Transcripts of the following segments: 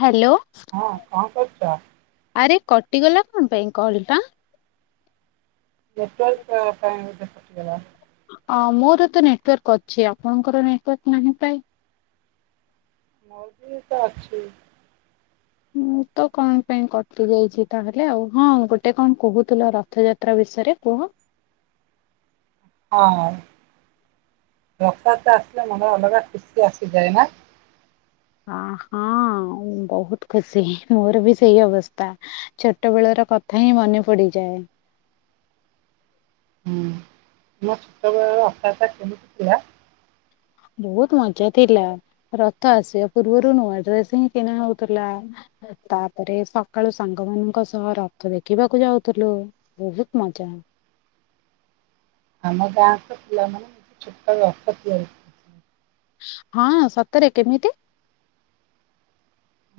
Hello. ହଁ କଣ କରୁଚ? ଆରେ କଟିଗଲା କଣ ପାଇଁ କଲ୍ ଟା? ନେଟୱାର୍କ ପା ପାଇଁ ବଧେ କଟିଗଲା। ଅ ମୋର ତ ନେଟୱାର୍କ ଅଛି ଆପଣଙ୍କର ନେଟୱାର୍କ ନାହିଁ ପ୍ରାୟେ ମର ବି ତ ଅଛି। ମୁଁ ତ କଣ ପାଇଁ କଟି ଯାଇଛି ତାହେଲେ ଆଉ ହଁ, ଗୋଟେ କଣ କହୁଥୁଲ ରଥଯା ତ୍ରା ବିଷୟରେ କୁହ। ହଁ ରଥ ଯାତ୍ରା ଆସିଲେ ମନରେ ଅଲଗା ଖୁସି ଆସିଯାଏ ନା। ଅଁ ହଁ ବହୁତ ଖୁସି ମୋର ବି ସେଇ ଅବସ୍ତା। ଛୋଟ ବେଳ ର କଥା ହିଁ ମନେ ପଡିଯାଏ। ହୁଁ ମୋ ଛୋଟବେଳର ରଥ ଯାତ୍ରା କେମିତି ଥିଲା। ବହୁତ ମଜା ଥିଲା ରଥ ଆସିବା ପୂର୍ବରୁ ନୂଆ ଡ୍ରେସ ହିଁ କିଣା ହଉଥୁଲା। ତାପରେ ସକାଳୁ ସାଙ୍ଗ ମାନଙ୍କ ସହ ରଥ ଦେଖିବାକୁ ଯାଉଥୁଲୁ। ବହୁତ୍ ମଜା। ଆମ ଗାଁଙ୍କ ପିଲାମାନେ ଛୋଟ ରଥ ତିଆରି ହଁ ସତରେ କେମିତି?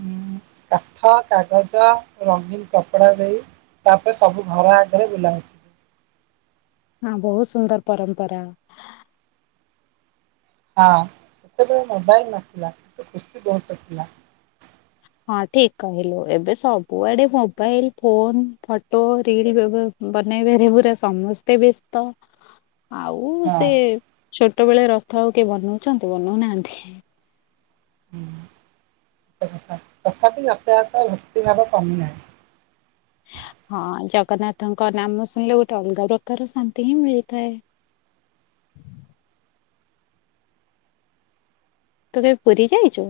ଉଁ କାଠ କାଗଜ ରଙ୍ଗୀନ କପଡା ଦେଇ ତାପରେ ସବୁ ଘର ଆଗେରେ ବିଲା ହଉ ହଁ ବହୁତ ସୁନ୍ଦର ପରମ୍ପରା। ହଁ ସେତେବେଳେ ମୋବାଇଲ ନଥିଲା କିନ୍ତୁ ଖୁସି ବହୁତ ଥିଲା। ହଁ ଠିକ୍ କହିଲୁ ଏବେ ସବୁଆଡେ ମୋବାଇଲ ଫୋନ୍ ଫଟୋ [unintelligible] ବନେଇବାରେ ପୁରା ସମସ୍ତେ ବ୍ୟସ୍ତ। ହ ଆଉ ସେ ଛୋଟବେଳେ ରଥ ଆଉ କିଏ ବନଉଛନ୍ତି ବନଉନାହାନ୍ତି। [inaudible] ତଥାପି [inaudible] ଭକ୍ତି ଭାବ କମି ନାହି ହଁ ଜଗନ୍ନାଥଙ୍କ ନାମ ଶୁଣିଲେ ଗୋଟେ ଅଲଗା ପ୍ରକାର ଶାନ୍ତି ହିଁ ମିଳିଥାଏ। ତୁ କେବ୍ ପୁରୀ ଯାଇଛୁ?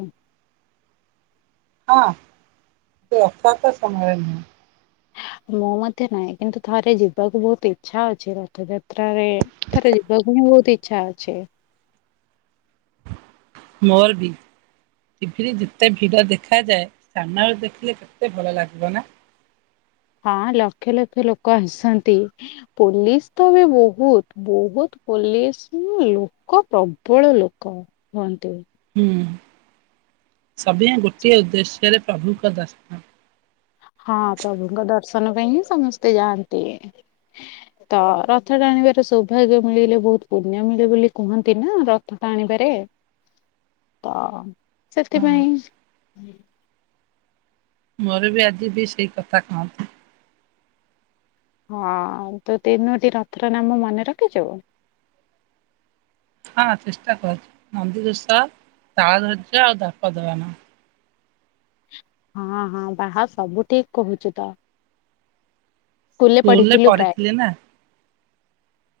ହଁ ସେ ରଥ ଯାତ୍ରା ସମୟରେ ନୁହଁ। ମୁଁ ମଧ୍ୟ ନାହିଁ କିନ୍ତୁ ଥରେ ଯିବାକୁ ବହୁତ ଇଚ୍ଛା ଅଛି ରଥଯାତ୍ରରେ ଥରେ ଯିବାକୁ ହିଁ ବହୁତ ଇଚ୍ଛା ଅଛେ। ମୋର ବି। ଟିଭିରେ ଯେତେ ଭିଡ ଦେଖାଯାଏ ସାମନାରେ ଦେଖିଲେ କେତେ ଭଲ ଲାଗିବ ନା। ହଁ ଲକ୍ଷ ଲକ୍ଷ ଲୋକ ଆସନ୍ତି ପୋଲିସ ତ ବି ବହୁତ୍। ବହୁତ୍ ପୋଲିସ ଲୋକ ପ୍ରବଳ ଲୋକ ହୁଅନ୍ତି। ହୁଁ ସଭିଏଁ ଗୋଟିଏ ଉଦ୍ଦେଶ୍ୟରେ ପ୍ରଭୁକ ଦର୍ଶନ ହଁ ପ୍ରଭୁଙ୍କ ଦର୍ଶନ ପାଇଁ ହିଁ ସମସ୍ତେ ଯାଆନ୍ତି। ହ ତ ରଥ ଟାଣିବାର ସୌଭାଗ୍ୟ ମିଳିଲେ ବହୁତ ପୁଣ୍ୟ ମିଳେ ବୋଲି କୁହନ୍ତି ନା ରଥ ଟାଣିବାରେ। ହଁ ତ ସେଥିପାଇଁ ମୋର ବି ଆଜି ବି ସେଇ କଥା କହନ୍ତି। ହଁ ତୁ ତିନୋଟି ରଥର ନାମ ମନେ ରଖିଛୁ। ହଁ ଚେଷ୍ଟା କର ନନ୍ଦୀଘୋଷ ତାଳ ଦ୍ଵଜ ଆଉ ଦର୍ପଦଳନ। ହଁ ହଁ ବାହା ସବୁ ଠିକ କହୁଛୁ ତ। ସ୍କୁଲରେ ପଢିଥିଲୁ ପ୍ରାୟ। ପଢିଥିଲି ନା।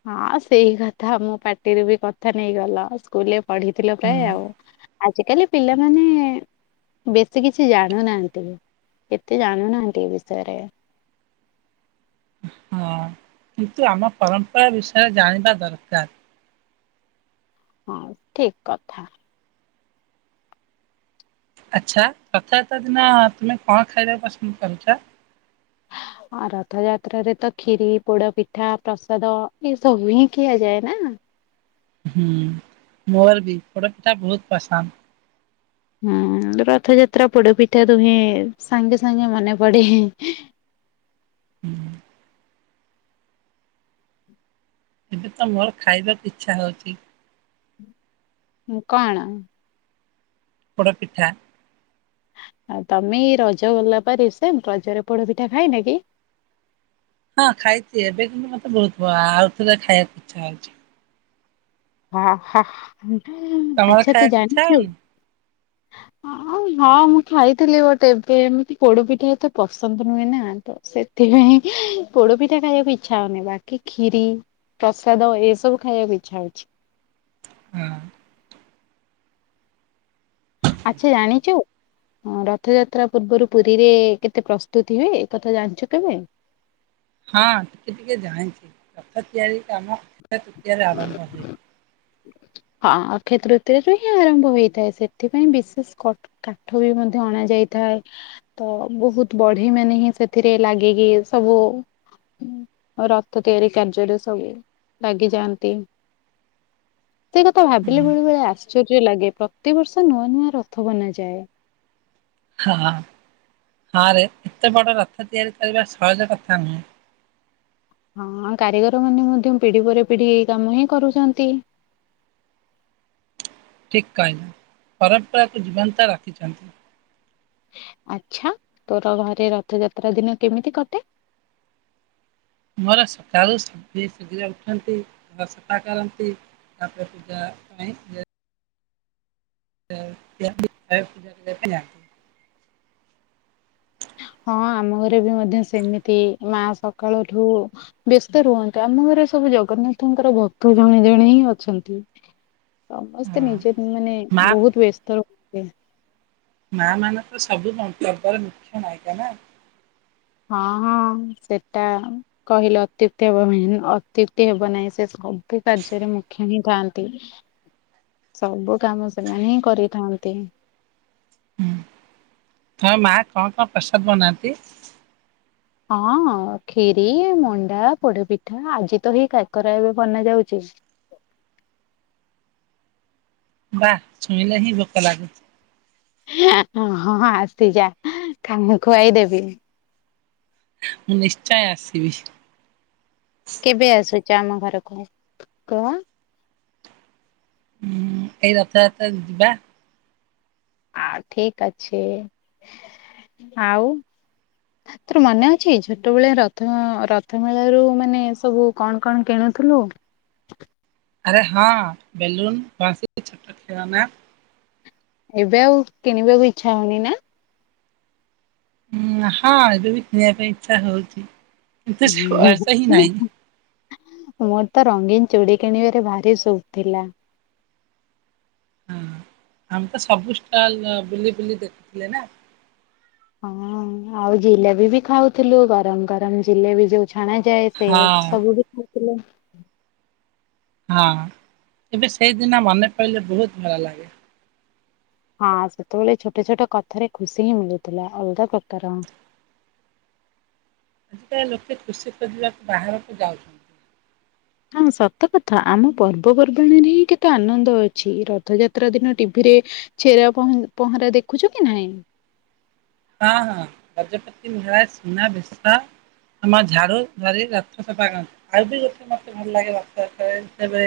ହଁ ସେଇ କଥା ମୁଁ ପାର୍ଟିରୁ ବି କଥା ନେଇଗଲ ସ୍କୁଲରେ ପଢିଥିଲ ହୁଁ ପ୍ରାୟ ଆଉ। ଆଜିକାଲି ପିଲାମାନେ ବେଶୀ କିଛି ଜାଣୁନାହାନ୍ତି। ଏତେ ଜାଣୁନାହାନ୍ତି ଏ ବିଷୟରେ। ହଁ କିନ୍ତୁ ଆମ ପରମ୍ପରା ବିଷୟରେ ଜାଣିବା ଦରକାର। ହଁ ଠିକ କଥା। ଆଚ୍ଛା ରଥ ଯାତ୍ରା ଦିନ ତୁମେ କଣ ଖାଇବାକୁ ପସନ୍ଦ କରୁଛ। ଆ ରଥଯାତ୍ର ରେ ତ ଖିରି ପୋଡ ପିଠା ପ୍ରସାଦ ଏସବୁ ହିଁ ଖିଆଯାଏ ନା। ହୁଁ ମୋର ବି ପୋଡ଼ ପିଠା ବହୁତ ପସନ୍ଦ। ହୁଁ ରଥଯାତ୍ରା ପୋଡ ପିଠା ରୁହେ ସାଙ୍ଗେ ସାଙ୍ଗେ ମନେ ପଡେ। ହୁଁ ଏବେ ତ ମୋର ଖାଇବାକୁ ଇଚ୍ଛା ହଉଛି। କଣ? ପୋଡ଼ ପିଠା। ଆଉ ତମେ ଏ ରଜ ଗଲା ପା ରିସେଣ୍ଟ ରଜରେ ପୋଡ ପିଠା ଖାଇ ନ କି। ହଁ ଖାଇଛି ଏବେ କିନ୍ତୁ ମତେ ବହୁତ ଭ ଆଉଥରେ ଖାଇବାକୁ ଇଚ୍ଛା ହଉଛି। ହ ହ ତମର ଆଚ୍ଛା ତୁ ଖାଇବାକୁ ଇଚ୍ଛା ଜାଣିୁଛୁ। ହଉନି? ହଁ ମୁଁ ଖାଇଥିଲି ବଟ ଏବେ ଏମତି ପୋଡ ପିଠା ଏତେ ପସନ୍ଦ ନୁହେଁ ନା ତ ସେ ସେଥିପାଇଁ ପୋଡପିଠା ଖାଇବାକୁ ଇଚ୍ଛା ହଉନି ବାକି ଖୀରି ପ୍ରସାଦ ଏସବୁ ଖାଇବାକୁ ଇଚ୍ଛା ହଉଛି। ହଁ। ଆଚ୍ଛା ଜାଣିଛୁ। ହଁ ରଥଯାତ୍ରା ପୂର୍ବରୁ ପୁରୀରେ କେତେ ପ୍ରସ୍ତୁତି ହୁଏ ଏକଥା ଜାଣିଛୁ କି ନାଇଁ। ହଁ ଟିକେ ଟିକେ ଜାଣିଛି ରଥ ତିଆରି କାମ ଅକ୍ଷୟ ତୃତୀୟରେ ଆରମ୍ଭ ହୁଏ। ହଁ ଅକ୍ଷୟ ତୃତୀୟରେ ହିଁ ଆରମ୍ଭ ହେଇଥାଏ ସେଥିପାଇଁ ବିଶେଷ କଠ କାଠ ବି ମଧ୍ୟ ଅଣା ଯାଇଥାଏ। ତ ବହୁତ ବଢେଇ ମାନେ ହିଁ ସେଥିରେ ଲାଗିକି ସବୁ ରଥ ତିଆରି କାର୍ଯ୍ୟରେ ସବୁ ଲାଗିଯାଆନ୍ତି। ସେ କଥା ଭାବିଲେ ବେଳୁ ବେଳେ ଆଶ୍ଚର୍ଯ୍ୟ ଲାଗେ ପ୍ରତିବର୍ଷ ନୂଆ ନୂଆ ରଥ ବନାଯାଏ। ହଁ ହଁରେ ଏତେ ବଡ ରଥ ତିଆରି କରିବା ସହଜ କଥା ନୁହେଁ। ହଁ କାରିଗର ମାନେ ମଧ୍ୟ ପିଢି ପରେ ପିଢି ଏଇ କାମ ହିଁ କରୁଛନ୍ତି। ଠିକ୍ କହିଲ ପରମ୍ପରାକୁୁ ଜୀବନ୍ତ ରଖିଛନ୍ତି। ଆଚ୍ଛା ତୋର ଘରେ ରଥଯାତ୍ରା ଦିନ କେମିତି କଟେ। ମୋର ସକାଳୁ ଉଠନ୍ତି ଘର ସଫା କରନ୍ତି। [unintelligible] ତ ପୂଜାଲେ ପାଇଁ [unintelligible] ହଁ ଆମ ଘରେ ବି ମଧ୍ୟ ସେମିତି ମା ସକାଳଠୁ ବ୍ୟସ୍ତ ରୁହନ୍ତ ଆମ ଘରେ ସବୁ ଜଗନ୍ନାଥଙ୍କର ଭକ୍ତ ଜଣେ ଜଣେ ହିଁ ଅଛନ୍ତି। ସମସ୍ତେ ନିଜେ ମାନେ ମା ବହୁତ ବ୍ୟସ୍ତ ର ମା ମାନେ ତ ସବୁ ମନ୍ତବ୍ୟର ମୁଖ୍ୟ ନାୟିକା ନା। ହଁ ହଁ ସେଟା କହିଲେ ଅତ୍ୟୁକ୍ତି ହେବ ନାହିଁ ଅତ୍ୟୁକ୍ତି ହେବ ନାହିଁ ସେ ସବୁ କାର୍ଯ୍ୟରେ ମୁଖ୍ୟ ହିଁ ଥାଆନ୍ତି। ସବୁ କାମ ସେମାନେ ହିଁ କରିଥାନ୍ତି। ହୁଁ ତମ ମା କଣ କଣ ପ୍ରସାଦ ବନାନ୍ତି? ହଁ ଖିରି, ମଣ୍ଡା, ପୋଡପିଠା, ଆଜି ତ ହେଇ କାକରା ଏବେ ବନା ଯାଉଛି। [unintelligible] ହିଁ ଭୋକ ଲାଗୁଛି। ହଁଁ ହଁ ଆସି ଯା କା [unintelligible] ଖୁଆଇ ଦେବି। ମୁଁ ନିଶ୍ଚୟ ଆସିବି। କେବେ ଆସୁଛ ଆମ ଘରକୁ କୁହ? ହୁଁ ଏଇ ରଥଯାତ୍ରା ରେ ଯିବା। ଆ ଠିକ ଅଛି ଆଉ। ତୋର ମନେ ଅଛି ଛୋଟବେଳେ ରଥ ରଥ ମେଳରୁ ମାନେ ସବୁ କଣ କଣ କିଣୁଥିଲୁ। ଆରେ ହଁ ବେଲୁନ [unintelligible] ଛୋଟ ଖେଳାନା। ଏବେ ଆଉ କିଣିବାକୁ ଇଚ୍ଛା ହଉନି ନା? ନା ହଁ ଏବେ ବି କିଣିବା ପାଇଁ ଇଚ୍ଛା ହଉଛି କିନ୍ତୁ ସେ ବୟସ ହି ନାହିଁ। ମୋର ତ ରଙ୍ଗୀନ ଚୁଡ଼ି କିଣିବାରେ ଭାରି ସୌକୁ ଥିଲା। ହଁ ଆମେ ତ ସବୁ ଷ୍ଟଲ ବୁଲି ବୁଲି ଦେଖୁଥିଲେ ନା। ହଁ ଆଉ ଜିଲେବି ବି ଖାଉଥିଲୁ ଗରମ ଗରମ ଜିଲେବି ଯୋଉ ଛଣା ଯାଏ। ସେ ହଁ ସବୁ ବି ଖାଉଥିଲେ। ହଁ ଏବେ ସେଇଦିନ ମନେ ପଡିଲେ ବହୁତ ଭଲ ଲାଗେ। ହଁ ସେତେବେଳେ ଛୋଟ ଛୋଟ କଥାରେ ଖୁସି ହିଁ ମିଳୁଥିଲା ଅଲଗା ପ୍ରକାର। ଆଜିକାଲି ଲୋକେ ଖୁସି କରିବାକୁ ବାହାରକୁ ଯାଉଛନ୍ତି। ହଁ ସତକଥା ଆମ ପର୍ବପର୍ବାଣିୀରେ ହିଁ କେତେ ଆନନ୍ଦ ଅଛି, ରଥଯାତ୍ରା ଦିନ ଟିଭିରେ ଛେରା ପହଁ ପହଁରା ଦେଖୁଛ କି ନାଇଁ? ହଁ ହଁ ଗଜପତି ମହା [unintelligible] ସୁନା ବେଶ ଆମ ଝାଡ଼ୁ ଧାରି ରଥ ସଫା କରନ୍ତି। ଆଉ ବି ଗୋଟେ ମତେ ଭଲ ଲାଗେ ରଥ ଯାତ୍ରା ରେ, ଏବେ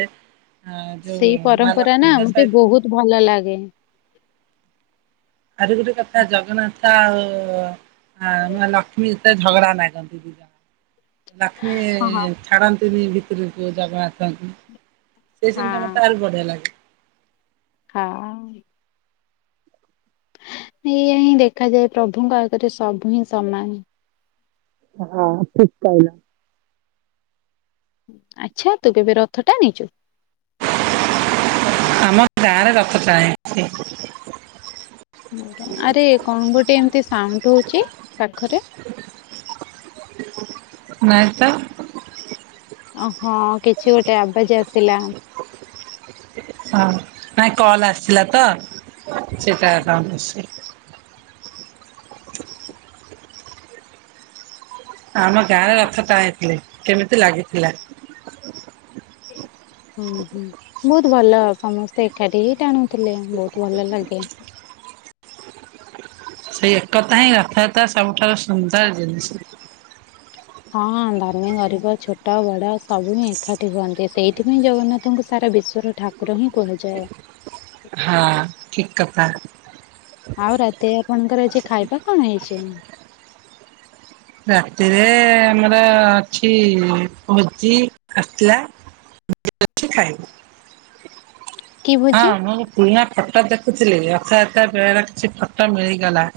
ସେଇ ପରମ୍ପରା ନା ମତେ ସହିତ ବହୁତ ଭଲ ଲାଗେ। ଆଉରି ଗୋଟେ କଥା ଜଗନ୍ନାଥ ଆଉ ମା ମା ଲକ୍ଷ୍ମୀ ଯେତେବେଳେ ଝଗଡା ନାଗନ୍ତି। [unintelligible] ଲକ୍ଷ୍ମୀ ହଁ ହଁ ଛାଡ଼ନ୍ତିନି ଭିତରକୁ ଜଗନ୍ନାଥଙ୍କୁ। ସେଇ ସିନ ଟା ହଁ ମତେ ଆହୁରି ବଢିଆ ଲାଗେ। ହଁ। ଏଇଆ ହିଁ ଦେଖାଯାଏ ପ୍ରଭୁଙ୍କ ଆଗରେ ସବୁ ହିଁ ସମାନ। ହଁ ପିକ କାଇଲା। ଆଚ୍ଛା ତୁ କେବେ ରଥ ଟାଣିଛୁ? ଆମ ଗାଁରେ ରଥ ଟାଣିଛି। ଆଜ୍ଞା, ଆରେ କଣ ଗୋଟେ ଏମତି ସାଉଣ୍ଡ ହଉଛି ପାଖରେ? ନାଇଁ ତ। ଓହୋ କିଛି ଗୋଟେ ଆବାଜ ଆସିଲା। ହଁ ନାଇଁ କଲ ଆସିଥିଲା ତ। ସେଟା ସାଉଣ୍ଡ ଆସିଛି। ଆମ ଗାଁରେ ରଥ ଟାଣି ଥିଲେ କେମିତି ଲାଗିଥିଲା? ହୁଁ ହୁଁ। ବହୁତ ଭଲ ସମସ୍ତେ ଏକାଠି ହି ଟାଣୁଥିଲେ ବହୁତ ଭଲ ଲାଗେ ସେଇ ଏକତା ହିଁ ରଥଯାତ୍ରା ସବୁଠାରୁ ସୁନ୍ଦର ଜିନିଷ। ହଁ ଧନୀ ଗରିବ ଛୋଟ ବଡ ସବୁ ହିଁ ଏକାଠି ହୁଅନ୍ତି ସେଇଥିପାଇଁ ଜଗନ୍ନାଥଙ୍କୁ ସାରା ବିଶ୍ଵର ଠାକୁର ହିଁ କୁହାଯାଏ ହଁ ଠିକ କଥା। ଆଉ ରାତି ରେ ଆପଣଙ୍କର ଆଜି ଖାଇବା କଣ ହେଇଛି? ରାତିରେ ଆମର ଅଛି ଭୋଜି ଆସିଥିଲା ଛି ଖାଇବ କି ହଁ ଭୋଜି ମୁଁ ପୁରୁଣା ଫଟୋ ଦେଖୁଥିଲି ରଥଯାତ୍ରା ବେଳର କିଛି ଫଟୋ ମିଳିଗଲା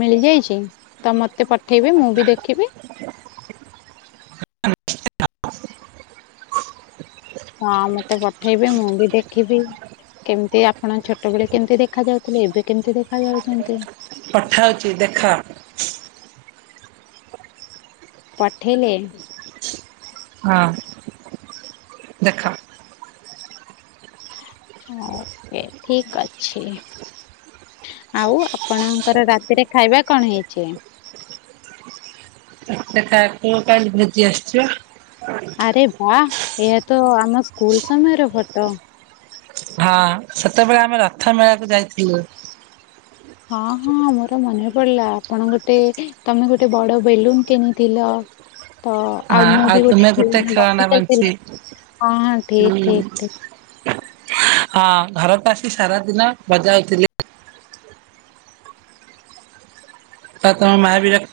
ମିଳିଯାଇଛି ତ ମତେ ପଠେଇବେ ମୁଁ ବି ଦେଖିବି? ହଁ ନିଶ୍ଚୟ। ହଁ ମତେ ପଠେଇବେ ମୁଁ ବି ଦେଖିବି କେମିତି ଆପଣ ଛୋଟବେେଳେ କେମିତି ଦେଖା ଯାଉଥିଲେ ଏବେ କେମିତି ଦେଖା ଯାଉଛନ୍ତି? ପଠାଉଚି ଦେଖ। ପଠେଇଲେ? ହଁ ଦେଖ। ହ ଓକେ ଠିକ ଅଛି। ଆଉ ଆପଣଙ୍କର ରାତିରେ ଖାଇବା କଣ ହେଇଛି? ଆ ଖା ତୁ କାଲି ଭୋଜି ଆସିଛି। ଆରେ ବା ଏହା ତ ଆମ ସ୍କୁଲ ସମୟର ଫଟୋ। ହଁ ସେତେବେଳେ ଆମେ ରଥ ମେଳାକୁ ଯାଇଥିଲୁ ହଁ ହଁ ମୋର ମନେ ପଡିଲା ଆପଣ ଗୋଟେ ତମେ ଗୋଟେ ବଡ ବେଲୁନ କିଣିଥିଲ ତ ଆଉ ହଁ ମୁଁ ବି ଗୋଟେ ତୁମେ ଖ ନା ହଁ ଖେଳନା ବଞ୍ଚି ହଁ ଠିକ ହୁଁ। ଠିକ ଠିକ। ହଁ ଘରକୁ ଆସି ସାରା ଦିନ ବଜାଉଥିଲି। ତମ ମ ବି ରଖ